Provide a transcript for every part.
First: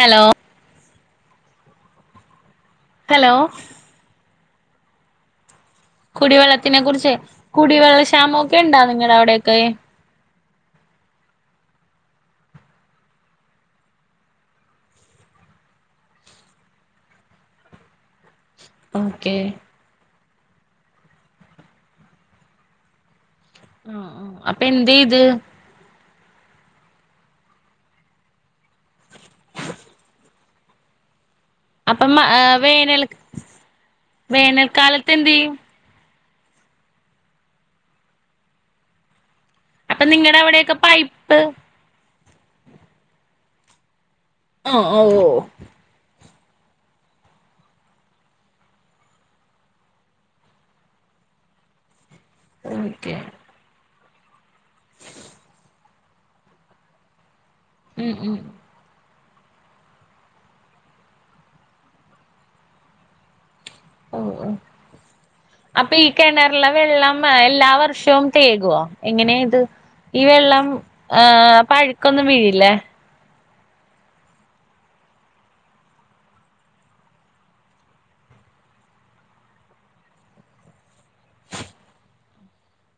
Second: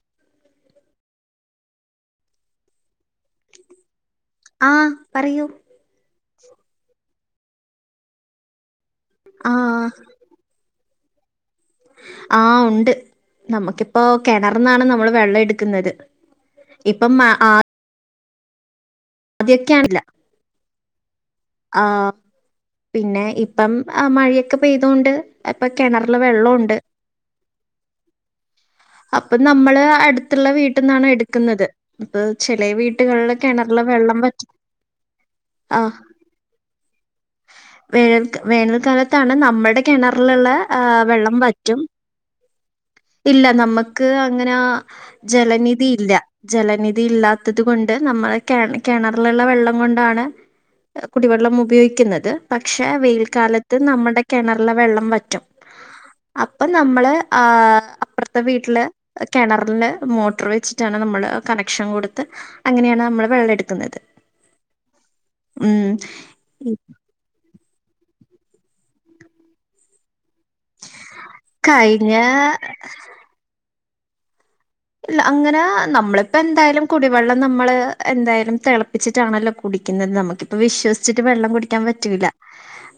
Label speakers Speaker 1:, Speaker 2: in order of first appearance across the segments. Speaker 1: Hello hello
Speaker 2: ആഹ് പറയൂ
Speaker 1: കുടിവെള്ളത്തിനെ കുറിച്ച് കുടിവെള്ള ക്ഷാമം ഒക്കെണ്ടാ നിങ്ങടെ
Speaker 2: ആ
Speaker 1: അവിടെയൊക്കെ
Speaker 2: ആ ഉണ്ട് നമുക്കിപ്പോ കെണർന്നാണ് നമ്മൾ വെള്ളം എട്ക്ക്ന്നത് ഇപ്പം അ ആ
Speaker 1: ഓക്കേ
Speaker 2: യ്ക്കാണില്ല ആ പിന്നെ ഇപ്പം അ
Speaker 1: ആഹ് ആഹ്
Speaker 2: മഴയൊക്കെ
Speaker 1: അപ്പൊ
Speaker 2: പെയ്തോണ്ട്
Speaker 1: എന്തെയ്ത്
Speaker 2: ഇപ്പൊ കിണറില് വെള്ളൊണ്ട് അപ്പൊ നമ്മള് അടുത്തുള്ള വീട്ടിന്നാണ് എടുക്കുന്നത്
Speaker 1: അപ്പം
Speaker 2: ഇപ്പ ചെല
Speaker 1: വേനൽ
Speaker 2: വീട്ടുകളില് കിണറിലെ വെള്ളം വറ്റും
Speaker 1: വേനൽക്കാലത്ത് എന്തെയ്യും
Speaker 2: ആ വേൽ വേനൽക്കാലത്താണ് നമ്മടെ
Speaker 1: അപ്പൊ നിങ്ങടെ
Speaker 2: കെണറിലുള്ള
Speaker 1: അവിടെയൊക്കെ
Speaker 2: വെള്ളം
Speaker 1: പൈപ്പ്
Speaker 2: വറ്റും ഇല്ല നമ്മക്ക് അങ്ങനെ
Speaker 1: ആഹ് ഓഹ് ഓഹ്
Speaker 2: ജലനിധി ഇല്ല ജലനിധി ഇല്ലാത്തത് കൊണ്ട് നമ്മെ കെ കെണറിലുള്ള വെള്ളം കൊണ്ടാണ് കുടിവെള്ളം ഉപയോഗിക്കുന്നത് പക്ഷെ
Speaker 1: ഓക്കെ
Speaker 2: വെയിൽക്കാലത് ത്ത് നമ്മുടെ കിണറിലെ വെള്ളം വറ്റും അപ്പൊ നമ്മള് ആ
Speaker 1: ഉം ഉം
Speaker 2: അട്ത്തെ വീട്ടില് കെണറില് മോട്ടർ വെച്ചിട്ടാണ് നമ്മള് കണക്ഷൻ കൊടുത്ത് അങ്ങനെയാണ് നമ്മള് വെള്ളം എട്ക്ക്ന്നത്
Speaker 1: ഓഹ് ഓഹ് അപ്പൊ ഈ കിണറിലെ വെള്ളം എല്ലാ വർഷവും തേകുവോ എങ്ങനെയ ഇത് ഈ വെള്ളം ആഹ് അപ്പ അഴുക്കൊന്നും
Speaker 2: ഇക്കഴിഞ്ഞ
Speaker 1: വീഴില്ലേ
Speaker 2: ഇല്ല അങ്ങനെ നമ്മളിപ്പ എന്തായാലും കുടിവെള്ളം നമ്മള് എന്തായാലും തെളപ്പിച്ചിട്ടാണല്ലോ കുടിക്കുന്നത് നമുക്കിപ്പ വിശ്വസിച്ചിട്ട് വെള്ളം കുടിക്കാൻ പറ്റൂല്ല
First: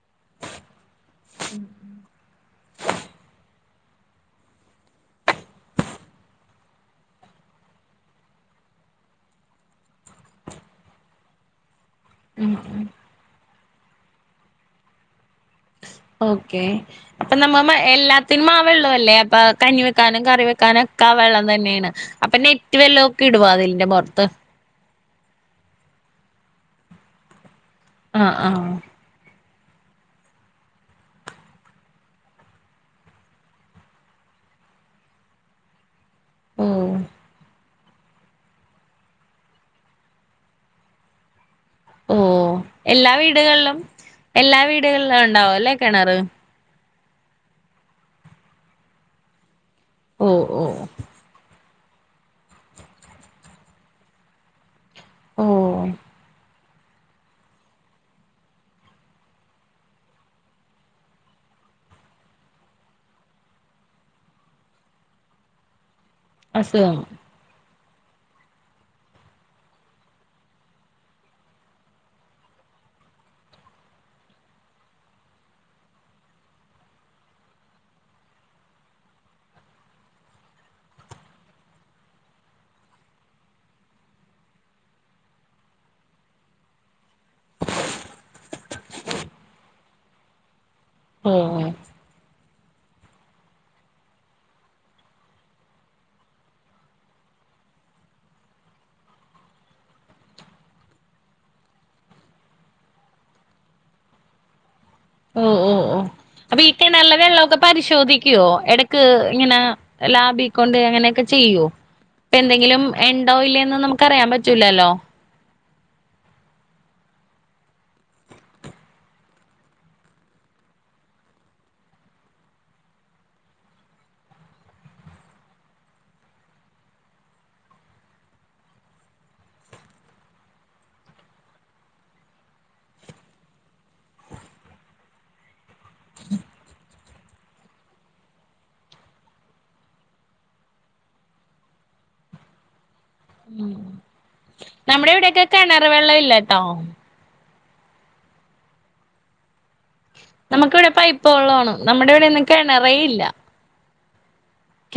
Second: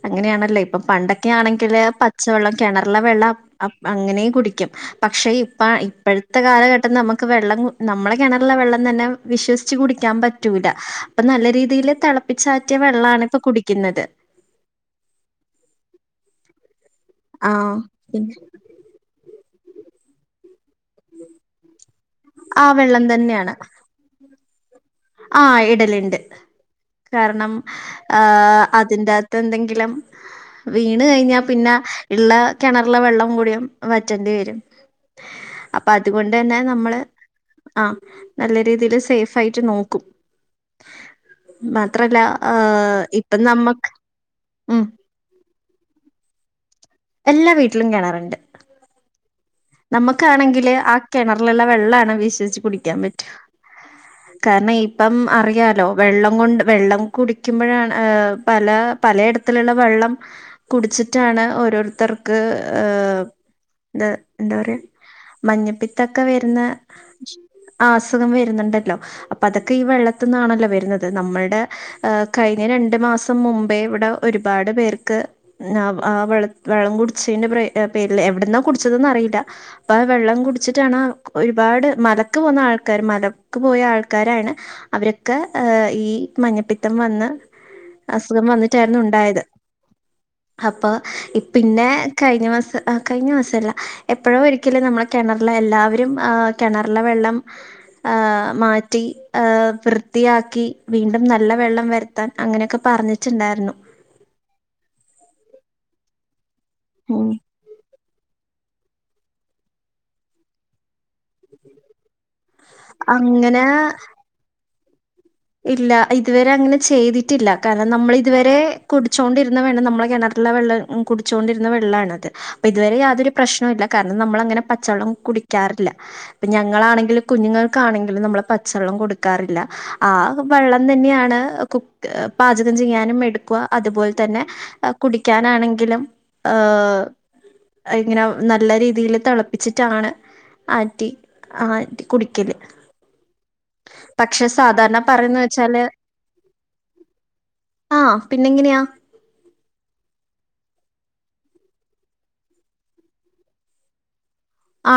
Speaker 2: അങ്ങനെയാണല്ലോ ഇപ്പൊ പണ്ടൊക് ക്കെ ആണെങ്കിൽ പച് പച്ചവെള്ളം കിണറിലെ വെള്ളം അപ് അപ് അങ്ങനെയും കുടിക്കും പക്ഷേ ഇപ്പ ഇപ്പഴ് ഇപ്പത്തെ കാലഘട്ടം നമുക്ക് വെള്ളം നമ്മളെ കെണറിലുള്ള വെള്ളം തന്നെ വിശ്വസിച്ച് കുടിക്കാൻ പറ്റൂല അപ്പൊ നല്ല രീതിയില്
Speaker 1: ഉം
Speaker 2: തിളപ്പിച്ചാറ്റിയ
Speaker 1: ഉം
Speaker 2: വെള്ളാണ് ഇപ്പൊ കുടിക്കുന്നത്
Speaker 1: ഓക്കെ അപ്പൊ
Speaker 2: ആ
Speaker 1: നമ്മ നമ്മ
Speaker 2: പിന്നെ
Speaker 1: എല്ലാത്തിനും മാ വെള്ളം അല്ലേ അപ്പൊ കഞ്ഞി വെക്കാനും കറി വെക്കാനും ഒക്കെ ആ വെള്ളം തന്നെയാണ് അപ്പൊ
Speaker 2: ആ
Speaker 1: നെറ്റ് വെല്ലോം
Speaker 2: വെള്ളം
Speaker 1: ഒക്കെ ഇടുവോ
Speaker 2: തന്നെയാണ്
Speaker 1: അയിൽന്റെ പൊറത്ത്
Speaker 2: ആഹ് ഇടല്ണ്ട് കാരണം ആ
Speaker 1: ആഹ് ആഹ്
Speaker 2: അതിന്റെ അക് ത്ത് എന്തെങ്കിലും വീണ് കെഴിഞ്ഞാ പിന്നെ ഇള്ള കെണറിലെ വെള്ളം കൂടി വറ്റേണ്ടി വരും
Speaker 1: [inaudible]
Speaker 2: അപ്പൊ അതുകൊണ്ട് തന്നെ
Speaker 1: ഓ
Speaker 2: നമ്മള് ആ നല്ല രീതിയില് സേഫ് ആയിട്ട് നോക് മാത്രല്ല
Speaker 1: ഓ ഓ
Speaker 2: ഏഹ്
Speaker 1: എല്ലാ
Speaker 2: ഇപ്പം
Speaker 1: വീടുകളിലും
Speaker 2: നമ്മക്ക്
Speaker 1: എല്ലാ
Speaker 2: ഉം
Speaker 1: വീടുകളിലും ഇണ്ടാവും അല്ലേ കെണറ്
Speaker 2: എല്ലാ വീട്ടിലും കിണറുണ്ട്
Speaker 1: ഓ ഓ
Speaker 2: നമുക്കാണെങ്കില് ആ കെണറിലുള്ള വെള്ളാണ് വിശ്വസിച്ച് കുടിക്കാൻ പറ്റ കാരണം ഈ ഇപ്പം
Speaker 1: ഓ
Speaker 2: അറിയാലോ വെള്ളം കൊണ്ട് വെള്ളം കുടിക്കുമ്പോഴാണ് ഏഹ് പല പലയിടത്തിലുള്ള വെള്ളം കുടിച്ചിട്ടാണ് ഓരോരുത്തർക്ക് ഏഹ് എ എന്താ പറയാ മഞ്ഞപ്പിത്തൊക്കെ വരുന്നെ
Speaker 1: അസുഖം
Speaker 2: അസുഖം വരുന്നുണ്ടല്ലോ അപ്പൊ അതൊക്കെ ഈ വെള്ളത്തി നിന്നാണല്ലോ വരുന്നത് നമ്മളുടെ ഏഹ് കഴിഞ്ഞ രണ്ടു മാസം മുമ്പേ ഇവിടെ ഒരുപാട് പേർക്ക് ആഹ് ആഹ് വെളം വെളളം കുടിച്ചതിന്റെ പ്രെ പേരില്എവിടുന്നാ കുടിച്ചതെന്നറിയില്ല. ആ വെള്ളം കുടിച്ചിട്ടാണ്, ഒരുപാട് മലക്കുപോന്ന ആൾക്കാര് മലക്കുപോയ ആൾക്കാരാണ് അവരൊക്കെ ഈ മഞ്ഞപ്പിത്തം വന്ന് അസുഖം വന്നിട്ടായിരുന്നുണ്ടായത്, അപ്പൊ
Speaker 1: ഓ
Speaker 2: പിന്നെക്കഴിഞ്ഞ മാസം, ആഹ് കഴിഞ്ഞ മാസമല്ല എപ്പളോയൊരിക്കല് നമ്മളുകിണറിലെ, എല്ലാവരും ആഹ് കിണറിലെ വെള്ളം ആഹ് മാറ്റി, ആഹ് വൃത്തിയാക്കി വീണ്ടുംനല്ലവെള്ളം വര ത്താൻ അങ്ങനെയൊക്കെ പറഞ്ഞിട്ടുണ്ടായിരുന്നു.
Speaker 1: മഹ് മഹ് മഹ് വീട്ടിൽ നല്ല
Speaker 2: ഉം
Speaker 1: വെള്ളമൊക്കെ പരിശോധിക്കുവോ ഇടക്ക് ക്ക്, ഇങ്ങനെ ലാബിക്കൊണ്ടോയിങ്ങനെയൊക്കെ ചെയ്യോ? ഇപ്പെന്തെങ്കിലും ഇണ്ടോ
Speaker 2: അങ്ങനെ
Speaker 1: ഇല്ലേയെന്നൊന്നും നമുക്കറിയാൻ പറ്റൂലല്ലോ?
Speaker 2: ഇല്ല, ഇതുവരെയങ്ങനെ ചെയ്തിട്ടില്ല. കാരണം നമ്മളിതുവരെ കുടിച്ചോണ്ടിരുന്ന വെള്ളം നമ്മടെ കിണറിലവെള്ളമായിരുന്നു. കുടിച്ചോണ്ടിരുന്ന വെള്ളാണത്, ഇതുവരെ യാതൊരു പ്രശ്നവുമില്ല കാരണം നമ്മളങ്ങനെ പച്ചവെള്ളം കുടിക്കാറില്ല. ഞങ്ങളാണെങ്കിലും കുഞ്ഞുങ്ങൾക്കാണെങ്കിലും, നമ്മള് പച്ചവെള്ളം കൊടുക്കാറില്ല. ആ.. വെള്ളം തന്നെയാണ് കുക്ക്, പാചകം ചെയ്യാനുമെടുക്കുകാ അതുപോലെ തന്നെ അ.. കുടിക്കാനാണെങ്കിലും, ഏ.. ഇങ്ങനെ നല്ല രീതിയിൽ തിളപ്പിച്ചിട്ടാണ് ആറ്റി യാറ്റി കുടിക്കല്.
Speaker 1: ഉ..
Speaker 2: പക്ഷെ സാധാരണ പറയുന്ന
Speaker 1: നമ്മുടെയിവിടെയൊക്കെ
Speaker 2: വെച്ചാല്
Speaker 1: കിണർ വെള്ളമില്ലേട്ടോ.
Speaker 2: ആഹ്.. പിന്നെയെങ്ങനയാ?
Speaker 1: നമുക്കിവിടെ പൈപ്പുവെള്ളമാണ്. നമ്മുടെയിവിടെയൊന്നും കിണറേയില്ല.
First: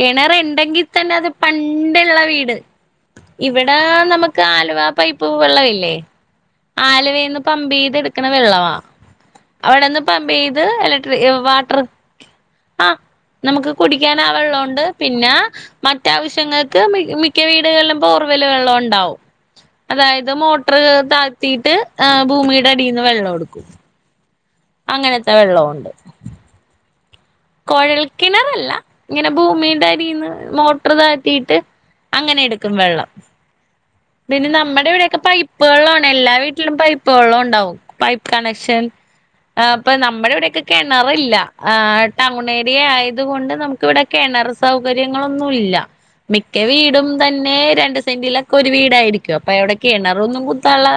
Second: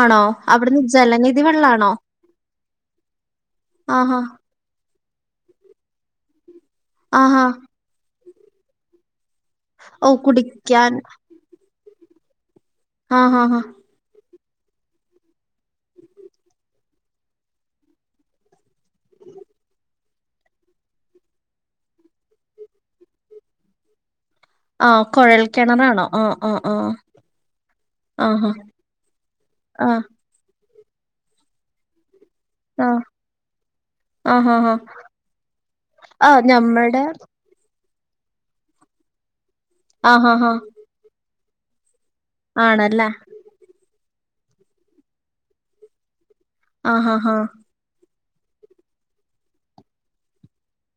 Speaker 2: ആണോ? അവിടുന്ന്
Speaker 1: തന്നെയതു
Speaker 2: ജലനിധി വെള്ളാണോ?
Speaker 1: പണ്ടുള്ള വീട്. ഇവിടെ
Speaker 2: ആഹാ.
Speaker 1: നമുക്ക് ആലുവാ. പൈപ്പുവെള്ളമില്ലേ, ആലുവേന്ന്
Speaker 2: ആഹാ.
Speaker 1: പമ്പുചെയ്തെടുക്കണ വെള്ളവാ. അവിടുന്ന്
Speaker 2: ഓ
Speaker 1: പമ്പ് ചെയ്ത്.
Speaker 2: കുടിക്കാൻ
Speaker 1: ഇലക്ട്രിക്ക്‌.. വാട്ടർ ആഹ്..
Speaker 2: ആഹാഹാ.
Speaker 1: നമുക്കുകുടിക്കാനാ വെള്ളമുണ്ട്. പിന്നെ.. മറ്റാവശ്യങ്ങൾക്കു മിക്ക വീടുകളിലും ഫോർവിലുവെള്ളമുണ്ടാവും. അതായത് മോട്ടർ താഴ്ത്തിയിട്ട് അഹ്.. ഭൂമിയുടെ അടിയിൽ നിന്നുവെള്ളവെടുക്കും.
Speaker 2: ആഹ്.. കുഴൽക്കിണറാണോ ആ.. അ.. ആഹ്
Speaker 1: കുഴൽക്കിണറല്ല,
Speaker 2: ആ
Speaker 1: ഇങ്ങനെഭൂമിടെയടീന്നു മോ മോട്ടർ താഴ്ത്തീട്ട്, അങ്ങനെയെടുക്കും
Speaker 2: ആ.
Speaker 1: വെള്ളം. പിന്നെ,
Speaker 2: ആഹാഹാ.
Speaker 1: നമ്മുടെ യിവിടെയൊക്കെ പൈപ്പുവെള്ളമാണ്.
Speaker 2: ആ
Speaker 1: എല്ലാ വീട്ടിലും
Speaker 2: ഞമ്മടെ
Speaker 1: പൈപ്പുവെള്ളമുണ്ടാവും, പൈ കണക്ഷൻ, അപ്പൊ
Speaker 2: ആഹാഹാ.
Speaker 1: നമ്മുടെയിവിടെയൊക്കെ കിണറില്ല. ആ.. ടൗണേരിയ
Speaker 2: ആണല്ലേ?
Speaker 1: അയായതു കൊണ്ട് നമുക്കിവിടെ കിണർ സൗകര്യങ്ങളൊന്നുമില്ല. മിക്ക
Speaker 2: ആഹാഹാ.
Speaker 1: വീടുംതന്നെ രണ്ടുസെന്റിലാക്കൊരു വീടും.. ലായിരിക്കുമപ്പൊ യിവിടെ കിണറൊന്നും കുത്താനുള്ള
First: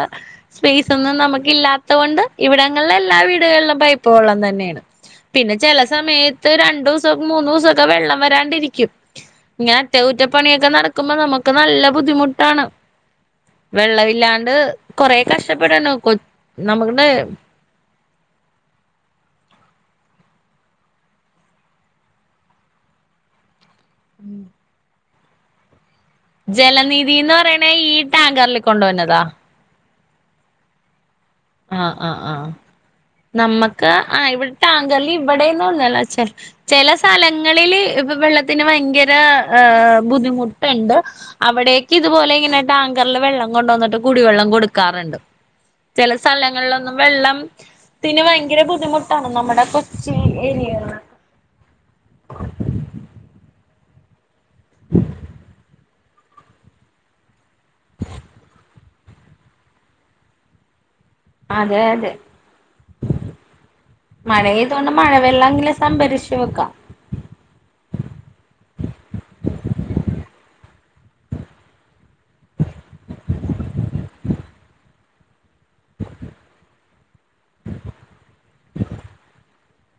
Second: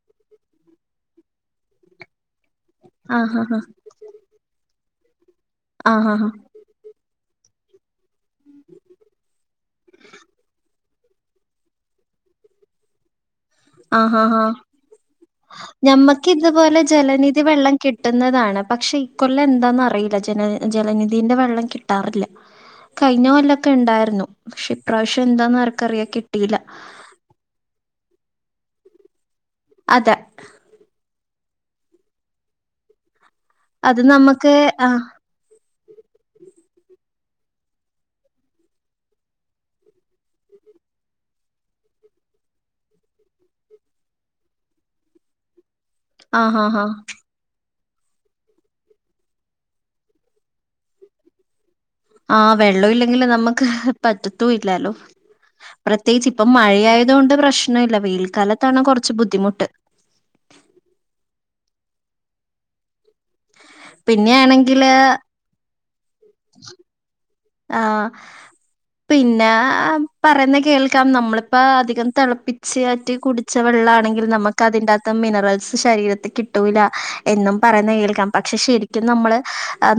Speaker 1: സ്പേസൊന്നും നമുക്കില്ലാത്തതുകൊണ്ട് ഇവിടങ്ങളിലെല്ലാ
Speaker 2: ആഹാഹാ.
Speaker 1: വീടുകളിലും പൈപ്പുവെള്ളം തന്നെയാ, പിന്നെ ചില
Speaker 2: ആഹാഹാ.
Speaker 1: സമയത്തുരണ്ടു.. മൂന്നുദിവസമൊക്കെ വെള്ളംവരാണ്ടിരിക്കും. ഇങ്ങനെ, അറ്റകുറ്റപ്പണിയൊക്കെ നടക്കുമ്പോ നമുക്കു നല്ല ബുദ്ധിമുട്ടാണ്.
Speaker 2: ആ.. ഹാ.. ഹാ..
Speaker 1: വെള്ളമില്ലാണ്ട് കൊറെ കഷ്ടപ്പെടണം കൊ
Speaker 2: ഞമ്മക്കിതുപോലെ
Speaker 1: നമുക്ക്ണ്ട്
Speaker 2: ജലനിധി വെള്ളം കിട്ടുന്നതാണ്. പക്ഷേയീക്കൊല്ലം എന്താന്നറിയില്ല, ജല.. ജലനിധിയുടെ വെള്ളം കിട്ടാറില്ല. കഴിഞ്ഞകൊല്ലമൊക്കെണ്ടായിരുന്നു. പക്ഷേ ഇപ്രാവശ്യം എന്താന്ന് ആർക്കറിയാം കി
Speaker 1: ജലനീധിന്നുപറയണയീ ടാങ്കറിൽ കൊണ്ടുവരുന്നതാ..
Speaker 2: അതെ.
Speaker 1: അഹ്.. ആ.. ആഹ്.. നമ്മുക്ക്
Speaker 2: അത്
Speaker 1: അഹ്.. ഇവിടെ
Speaker 2: നമ്മക്ക് ആഹ്
Speaker 1: ടാങ്കറിൽ ഇവിടേന്നുമല്ലവെച്ചാ- ചില സ്ഥലങ്ങളില് ഇപ്പൊ വെള്ളത്തിനുഭയങ്കര അ.. അ.. ബുദ്ധിമുട്ടുണ്ട്. അവിടേക്കിതുപോലെയിങ്ങനെ ടാങ്കറിലുവെള്ളം കൊണ്ടുവന്നിട്ടു കുടിവെള്ളം കൊടുക്കാറുണ്ട്. ചെല
Speaker 2: ആഹ് ആഹ് ആഹ്
Speaker 1: സ്ഥലങ്ങളിലൊന്നും വെള്ളം ത്തിനുഭയങ്കര ബുദ്ധിമുട്ടാണ് നമ്മുടെ കൊച്ചു ഏരിയായിലേയുള്ളൂ
Speaker 2: ആ.. വെള്ളമില്ലെങ്കിലു നമ്മുക്കുപറ്റത്തുവില്ലാലോ പ്രത്യേകിച്ചിപ്പം മഴയായതുകൊണ്ട് പ്രശ്നമില്ല. വേനൽക്കാലത്താണ് കുറച്ച് ബുദ്ധിമുട്ട്.
Speaker 1: അതെ അതെ. മഴെയായത് കൊണ്ട്
Speaker 2: പിന്നെയാണെങ്കില്
Speaker 1: മഴ വെള്ളമെങ്കിലും സംഭരിച്ചുവെക്കാം.
Speaker 2: ആഹ്.. പിന്നെ പറയുന്ന കേൾക്കാം. നമ്മളിപ്പ അധികം തിളപ്പി തിളപ്പിച്ചാറ്റി കുടിച്ച വെള്ളാണെങ്കിൽ, നമക്ക് അതിനാ കത്ത് മിനറൽസ് ശരീരത്തിൽ കിട്ടൂല എന്നും പറയുന്ന കേൾക്കാം, പക്ഷെ ശരിക്കും നമ്മള്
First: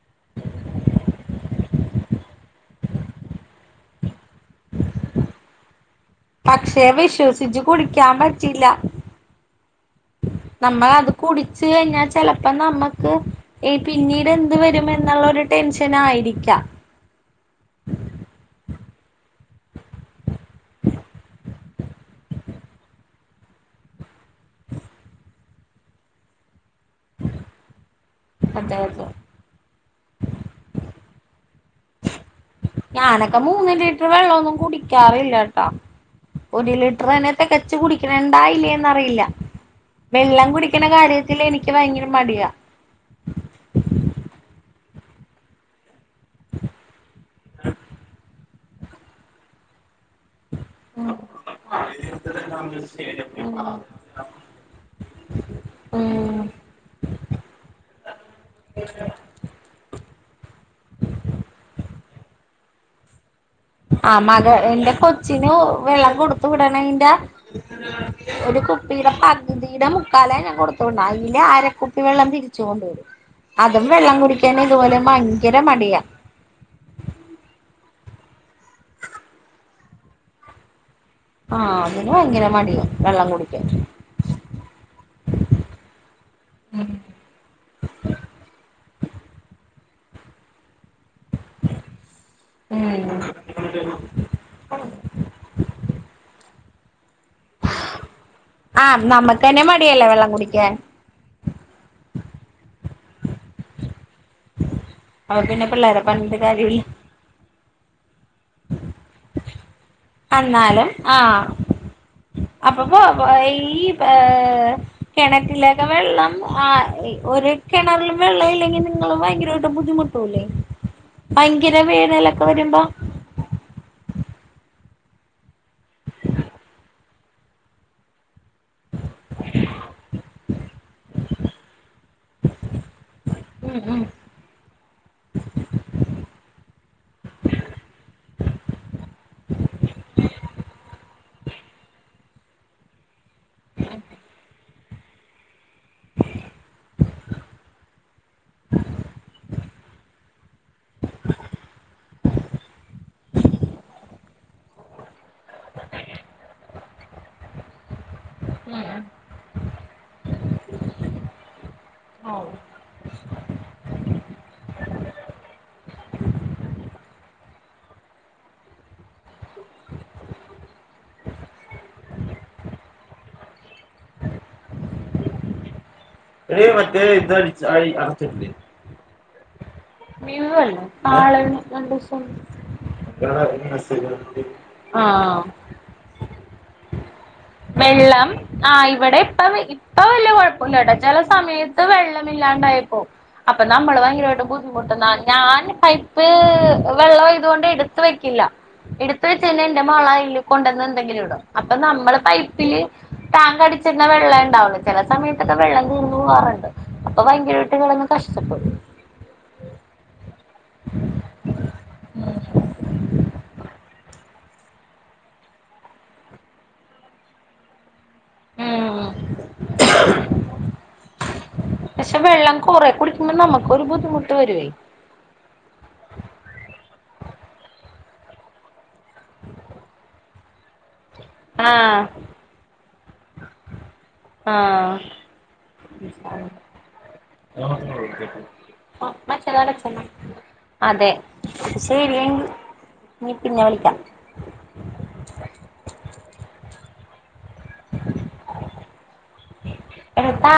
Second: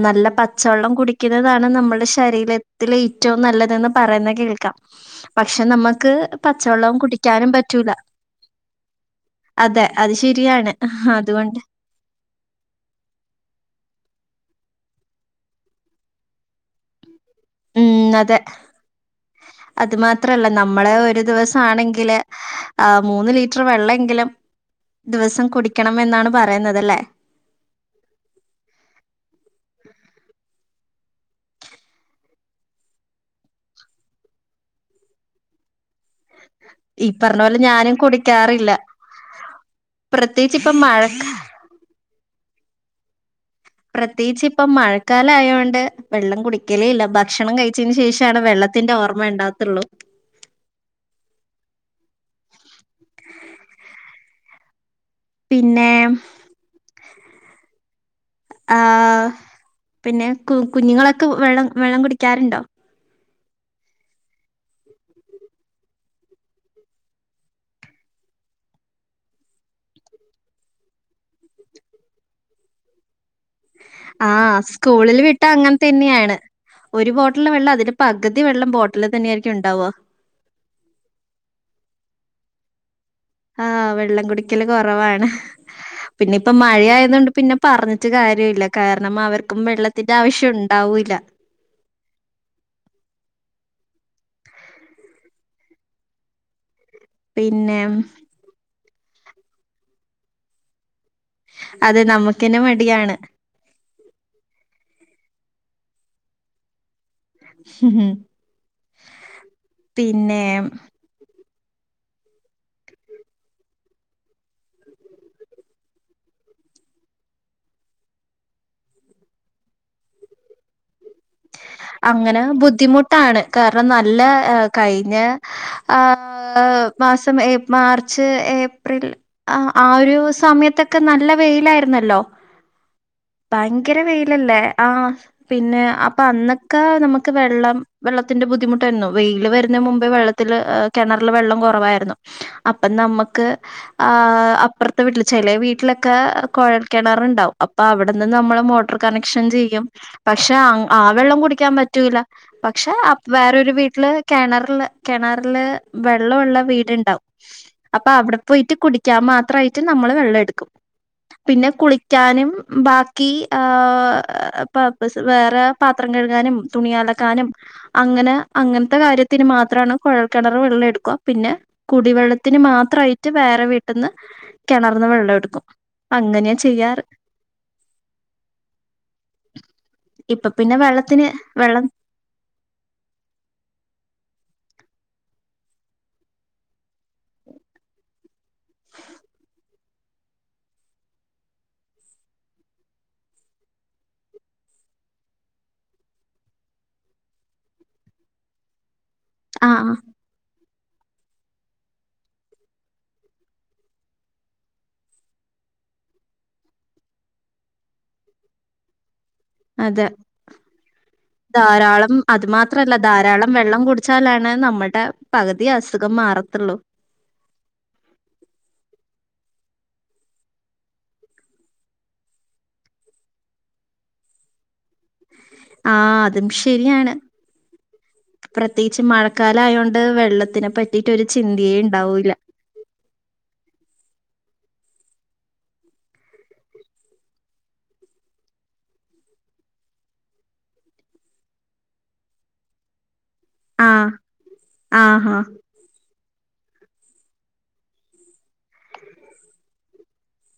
Speaker 2: നല്ല പച്ചവെള്ളം കുടി കുടിക്കുന്നതാണ് നമ്മള്ടെ ശരീര ഏറ്റവും നല്ലതെന്ന് പറയുന്ന കേൾ ക്കം. പക്ഷെ നമ്മക്ക്
Speaker 1: പക്ഷെ
Speaker 2: പച്ചവെള്ളവും കുടിക്കാനും
Speaker 1: വിശ്വസിച്ച്
Speaker 2: പറ്റൂല.
Speaker 1: കുടിക്കാൻ പറ്റില്ല
Speaker 2: അതെ അത് ശരിയാണ്.
Speaker 1: നമ്മളത്
Speaker 2: അതുകൊണ്ട്.
Speaker 1: കുടിച്ച് കഴിഞ്ഞാ ചെലപ്പോ നമ്മുക്ക് ഈ പിന്നീട് എന്ത് വരുമെന്നുള്ള ഒരു ടെൻഷൻ ആയിരിക്കാം.
Speaker 2: ഉം അതെ അത് മാത്രല്ല നമ്മള് ഒരു ദിവസം ആണെങ്കില്. ആഹ് മൂന്ന് ലിറ്റർ വെള്ള എങ്കിലും ദിവസം കുടിക്കണം എന്നാണ് പറയുന്നത് ലെ
Speaker 1: അതെ അതെ. ഞാനൊക്കെ മൂന്ന് ലിറ്റർ വെള്ളമൊന്നും കുടിക്കാറില്ല ട്ടോ. ഒരു
Speaker 2: ഈ
Speaker 1: ലിറ്റർതന്നെ
Speaker 2: പറഞ്ഞ പോലെ
Speaker 1: തികച്ചു
Speaker 2: ഞാനും കുടിക്കാറില്ല.
Speaker 1: കുടിക്കണണ്ടായില്ലേന്ന്റിയില്ല വെള്ളം
Speaker 2: പ്രത്യേകിച്ച് ഇപ്പം
Speaker 1: കുടിക്കണ
Speaker 2: മഴ
Speaker 1: കാര്യത്തില് എനിക്ക് ഭയങ്കര മടിയ..
Speaker 2: പ്രത്യേകിച് ഇപ്പ മഴക്കാല ആയോണ്ട്. വെള്ളം കുടിക്കലേ ഇല്ല ഭക്ഷണം കഴിച്ചന് ശേഷംണ് വെള്ളത്തിന്റെ ഓർമ്മ ഉണ്ടാകത്തുള്ളൂ
Speaker 1: ഉം ഉം
Speaker 2: പിന്നെ...
Speaker 1: ഉം
Speaker 2: ആഹ് പിന്നെ കു കുഞ്ഞുങ്ങളൊക്കെ വെള്ളം വെള്ളം കുടിക്കാറുണ്ടോ??
Speaker 1: ആ മക എന്റെ കൊച്ചിന് വെള്ളം കൊടുത്തു വിടണ എന്റെ. ഒരു കുപ്പിയുടെ പകുതിയുടെ മുക്കാല ഞാൻ കൊടുത്തണ്ട അതില് അരക്കുപ്പി വെള്ളം തിരിച്ചു കൊണ്ട് വരും അതും വെള്ളം കുടിക്കൻ
Speaker 2: ആഹ്
Speaker 1: ഇതുപോലെ
Speaker 2: സ്കൂളിൽ വിട്ടാ
Speaker 1: ഭയങ്കര
Speaker 2: അങ്ങനെ
Speaker 1: മടിയാ..
Speaker 2: തന്നെയാണ്. ഒരു ബോട്ടിലെ വെള്ളം അതിന്റെ പകുതി വെള്ളം ബോട്ടിൽ തന്നൊയിയിരിക്കും ഉണ്ടാവുക.
Speaker 1: ആഹ് അതിൻ ഭയങ്കര മടിയവെള്ളം കുടിക്ക
Speaker 2: ആഹ് വെള്ളം കുടിക്കല് കുറവാണ് പിന്നെ ഇപ്പ മഴ ആയത കൊണ്ട് പിന്നെ പറഞ്ഞിട്ട് കാര്യ ല്ല കാരണം അവർക്കും വെള്ള വെള്ളത്തിന്റെ ആവശ്യം ഉണ്ടാവൂല്ല
Speaker 1: ഉം..
Speaker 2: പിന്നെ...
Speaker 1: ആഹ് നമ്മുക്ക് തന്നെ മടിയല്ലേ വെള്ളം കുടിക്കാൻ..
Speaker 2: അതെ നമ്മുക്കിനെ മടിയാണ്..
Speaker 1: അപ്പ പിന്നെ പിള്ളേരെ പറഞ്ഞിട്ട് കാര്യമില്ല.
Speaker 2: ഹംഹു
Speaker 1: എന്നാലും ആഹ് അപ്പപ്പ ഈ പ.. കിണറ്റിലൊക്കെ വെള്ളം ആഹ് ഒരു കിണറിലും വെള്ളം ഇല്ലെങ്കിൽ നിങ്ങളും ഭയങ്കരമായിട്ട് ബുദ്ധിമുട്ട് ഭയങ്കര വേനലൊക്കെ വരുമ്പോ
Speaker 2: ആണ് കാരണം നല്ല കഴിഞ്ഞ ആഹ് ആ.... മാസം മാർച്ച് ഏപ്രിൽ ഏപ്രിൽ ആ ഒരു സമയത്തൊക്കെ നല്ല വെയിലായിരുന്നല്ലോ ഭയങ്കര വെയിലല്ലേ ആഹ് പിന്നെ അപ്പഅന്നൊക്കെ നമ്മുക്ക് വെള്ളം വെള്ളത്തിൻ്റെ ബുദ്ധിമുട്ട് ആരുന്നു വെയിലു വരുന്ന മുമ്പേ വെള്ളത്തില് ആ കിണറില് വെള്ളം കുറവായിരുന്നു അപ്പം നമ്മുക്ക് ആ... അപ്പുറത്തെ വീട്ടില് ചെല വീട്ടിലൊക്കെ കുഴൽ കിണർണ്ടാവും അപ്പൊ അവിടെന്ന് നമ്മള് മോട്ടർ കണക്ഷൻ ചെയ്യും പക്ഷെ ആഹ് വെള്ളം കുടിക്കാൻ പറ്റൂല പക്ഷെ വേറൊരു വീട്ടില് കിണറില് കിണറിൽ വെള്ളമുള്ള വീടുണ്ടാവും അപ്പൊ അവിടെ പോയിട്ട് കുടിക്കാൻ മാത്രമായി നമ്മൾ വെള്ളം എടുക്കും പിന്നെ കുളിക്കാനും ബാത്‌റൂമിൽ കി ആഹ് പർപ്പസ് വേറെ പാത്രം കഴുകാനും തുണി അലക്കാനും അങ്ങനെ അങ്ങനത്തെ കാര്യത്തിന് മാത്രാണ് കുഴൽ കിണർ വെള്ളം എടുക്കുവ പിന്നെ കുടിവെള്ളത്തിന് മാത്രയിട്ട് വേറെ വീട്ട്ന്ന് കിണർന്ന് വെള്ളം എടുക്കും അങ്ങനെയാ
Speaker 1: എടീ ഇ മറ്റേ
Speaker 2: ചെയ്യാറ്
Speaker 1: ഇത് അടച്ചാടി [unintelligible]
Speaker 2: ഇപ്പൊ പിന്നെ വെള്ളത്തിന്
Speaker 1: ആള്
Speaker 2: വെള്ളം
Speaker 1: [unintelligible] ആഹ് [unintelligible] വെള്ളം ആഹ് ഇവിടെ ഇപ്പ ഇപ്പ വല്യ കുഴപ്പില്ലട ചില സമയത്ത് വെള്ളമില്ലാണ്ടായപ്പോ അപ്പൊ നമ്മള് ഭയങ്കരമായിട്ട് ബുദ്ധിമുട്ടുന്നാ ഞാൻ പൈപ്പ് വെള്ളം ആയതോണ്ട് എടുത്ത് വെക്കില്ല എടുത്ത് വെചെയിഞ്ഞ
Speaker 2: ആഹ്
Speaker 1: എന്റെ
Speaker 2: ആഹ്
Speaker 1: മോളയില് കൊണ്ടുവന്ന് എന്തെങ്കിലും ഇടും. അപ്പൊ നമ്മള് പൈപ്പില് ടാങ്ക് അടിച്ചിട്ന്ന വെള്ളേ ണ്ടാവുള്ളു. ചില സമയത്തൊക്കെ വെള്ളം നിന്നോവാറുണ്ട് അപ്പൊ ഭയങ്കരായിട്ട് കിടന്ന് കഷ്ടപ്പെടും.
Speaker 2: അതെ
Speaker 1: ഉം
Speaker 2: ധാരാളം അത് മാത്രല്ല ധാരാളം വെള്ളം കുടിച്ചാലാണ് നമ്മടെ പകുതി അസുഖം മാറത്തുള്ളൂ.
Speaker 1: ഏ പക്ഷെ വെള്ളം കൊറെ കുടിക്കുമ്പോ നമ്മക്കൊരു ബുദ്ധിമുട്ട് വരുയ്
Speaker 2: ആ അതും ശരിയാണ്. പ്രത്യേകിച്ച് മഴക്കാലായോണ്ട് വെള്ളത്തിനെ പറ്റിയിട്ട് ഒരു ചിന്തേയേ ണ്ടാവൂല്ല.
Speaker 1: ആഹ [unintelligible] അതെ ശെരിയെങ്കി നി പിന്നെ വിളിക്കാ
Speaker 2: ആഹ് ആഹാ
Speaker 1: എട്ടാ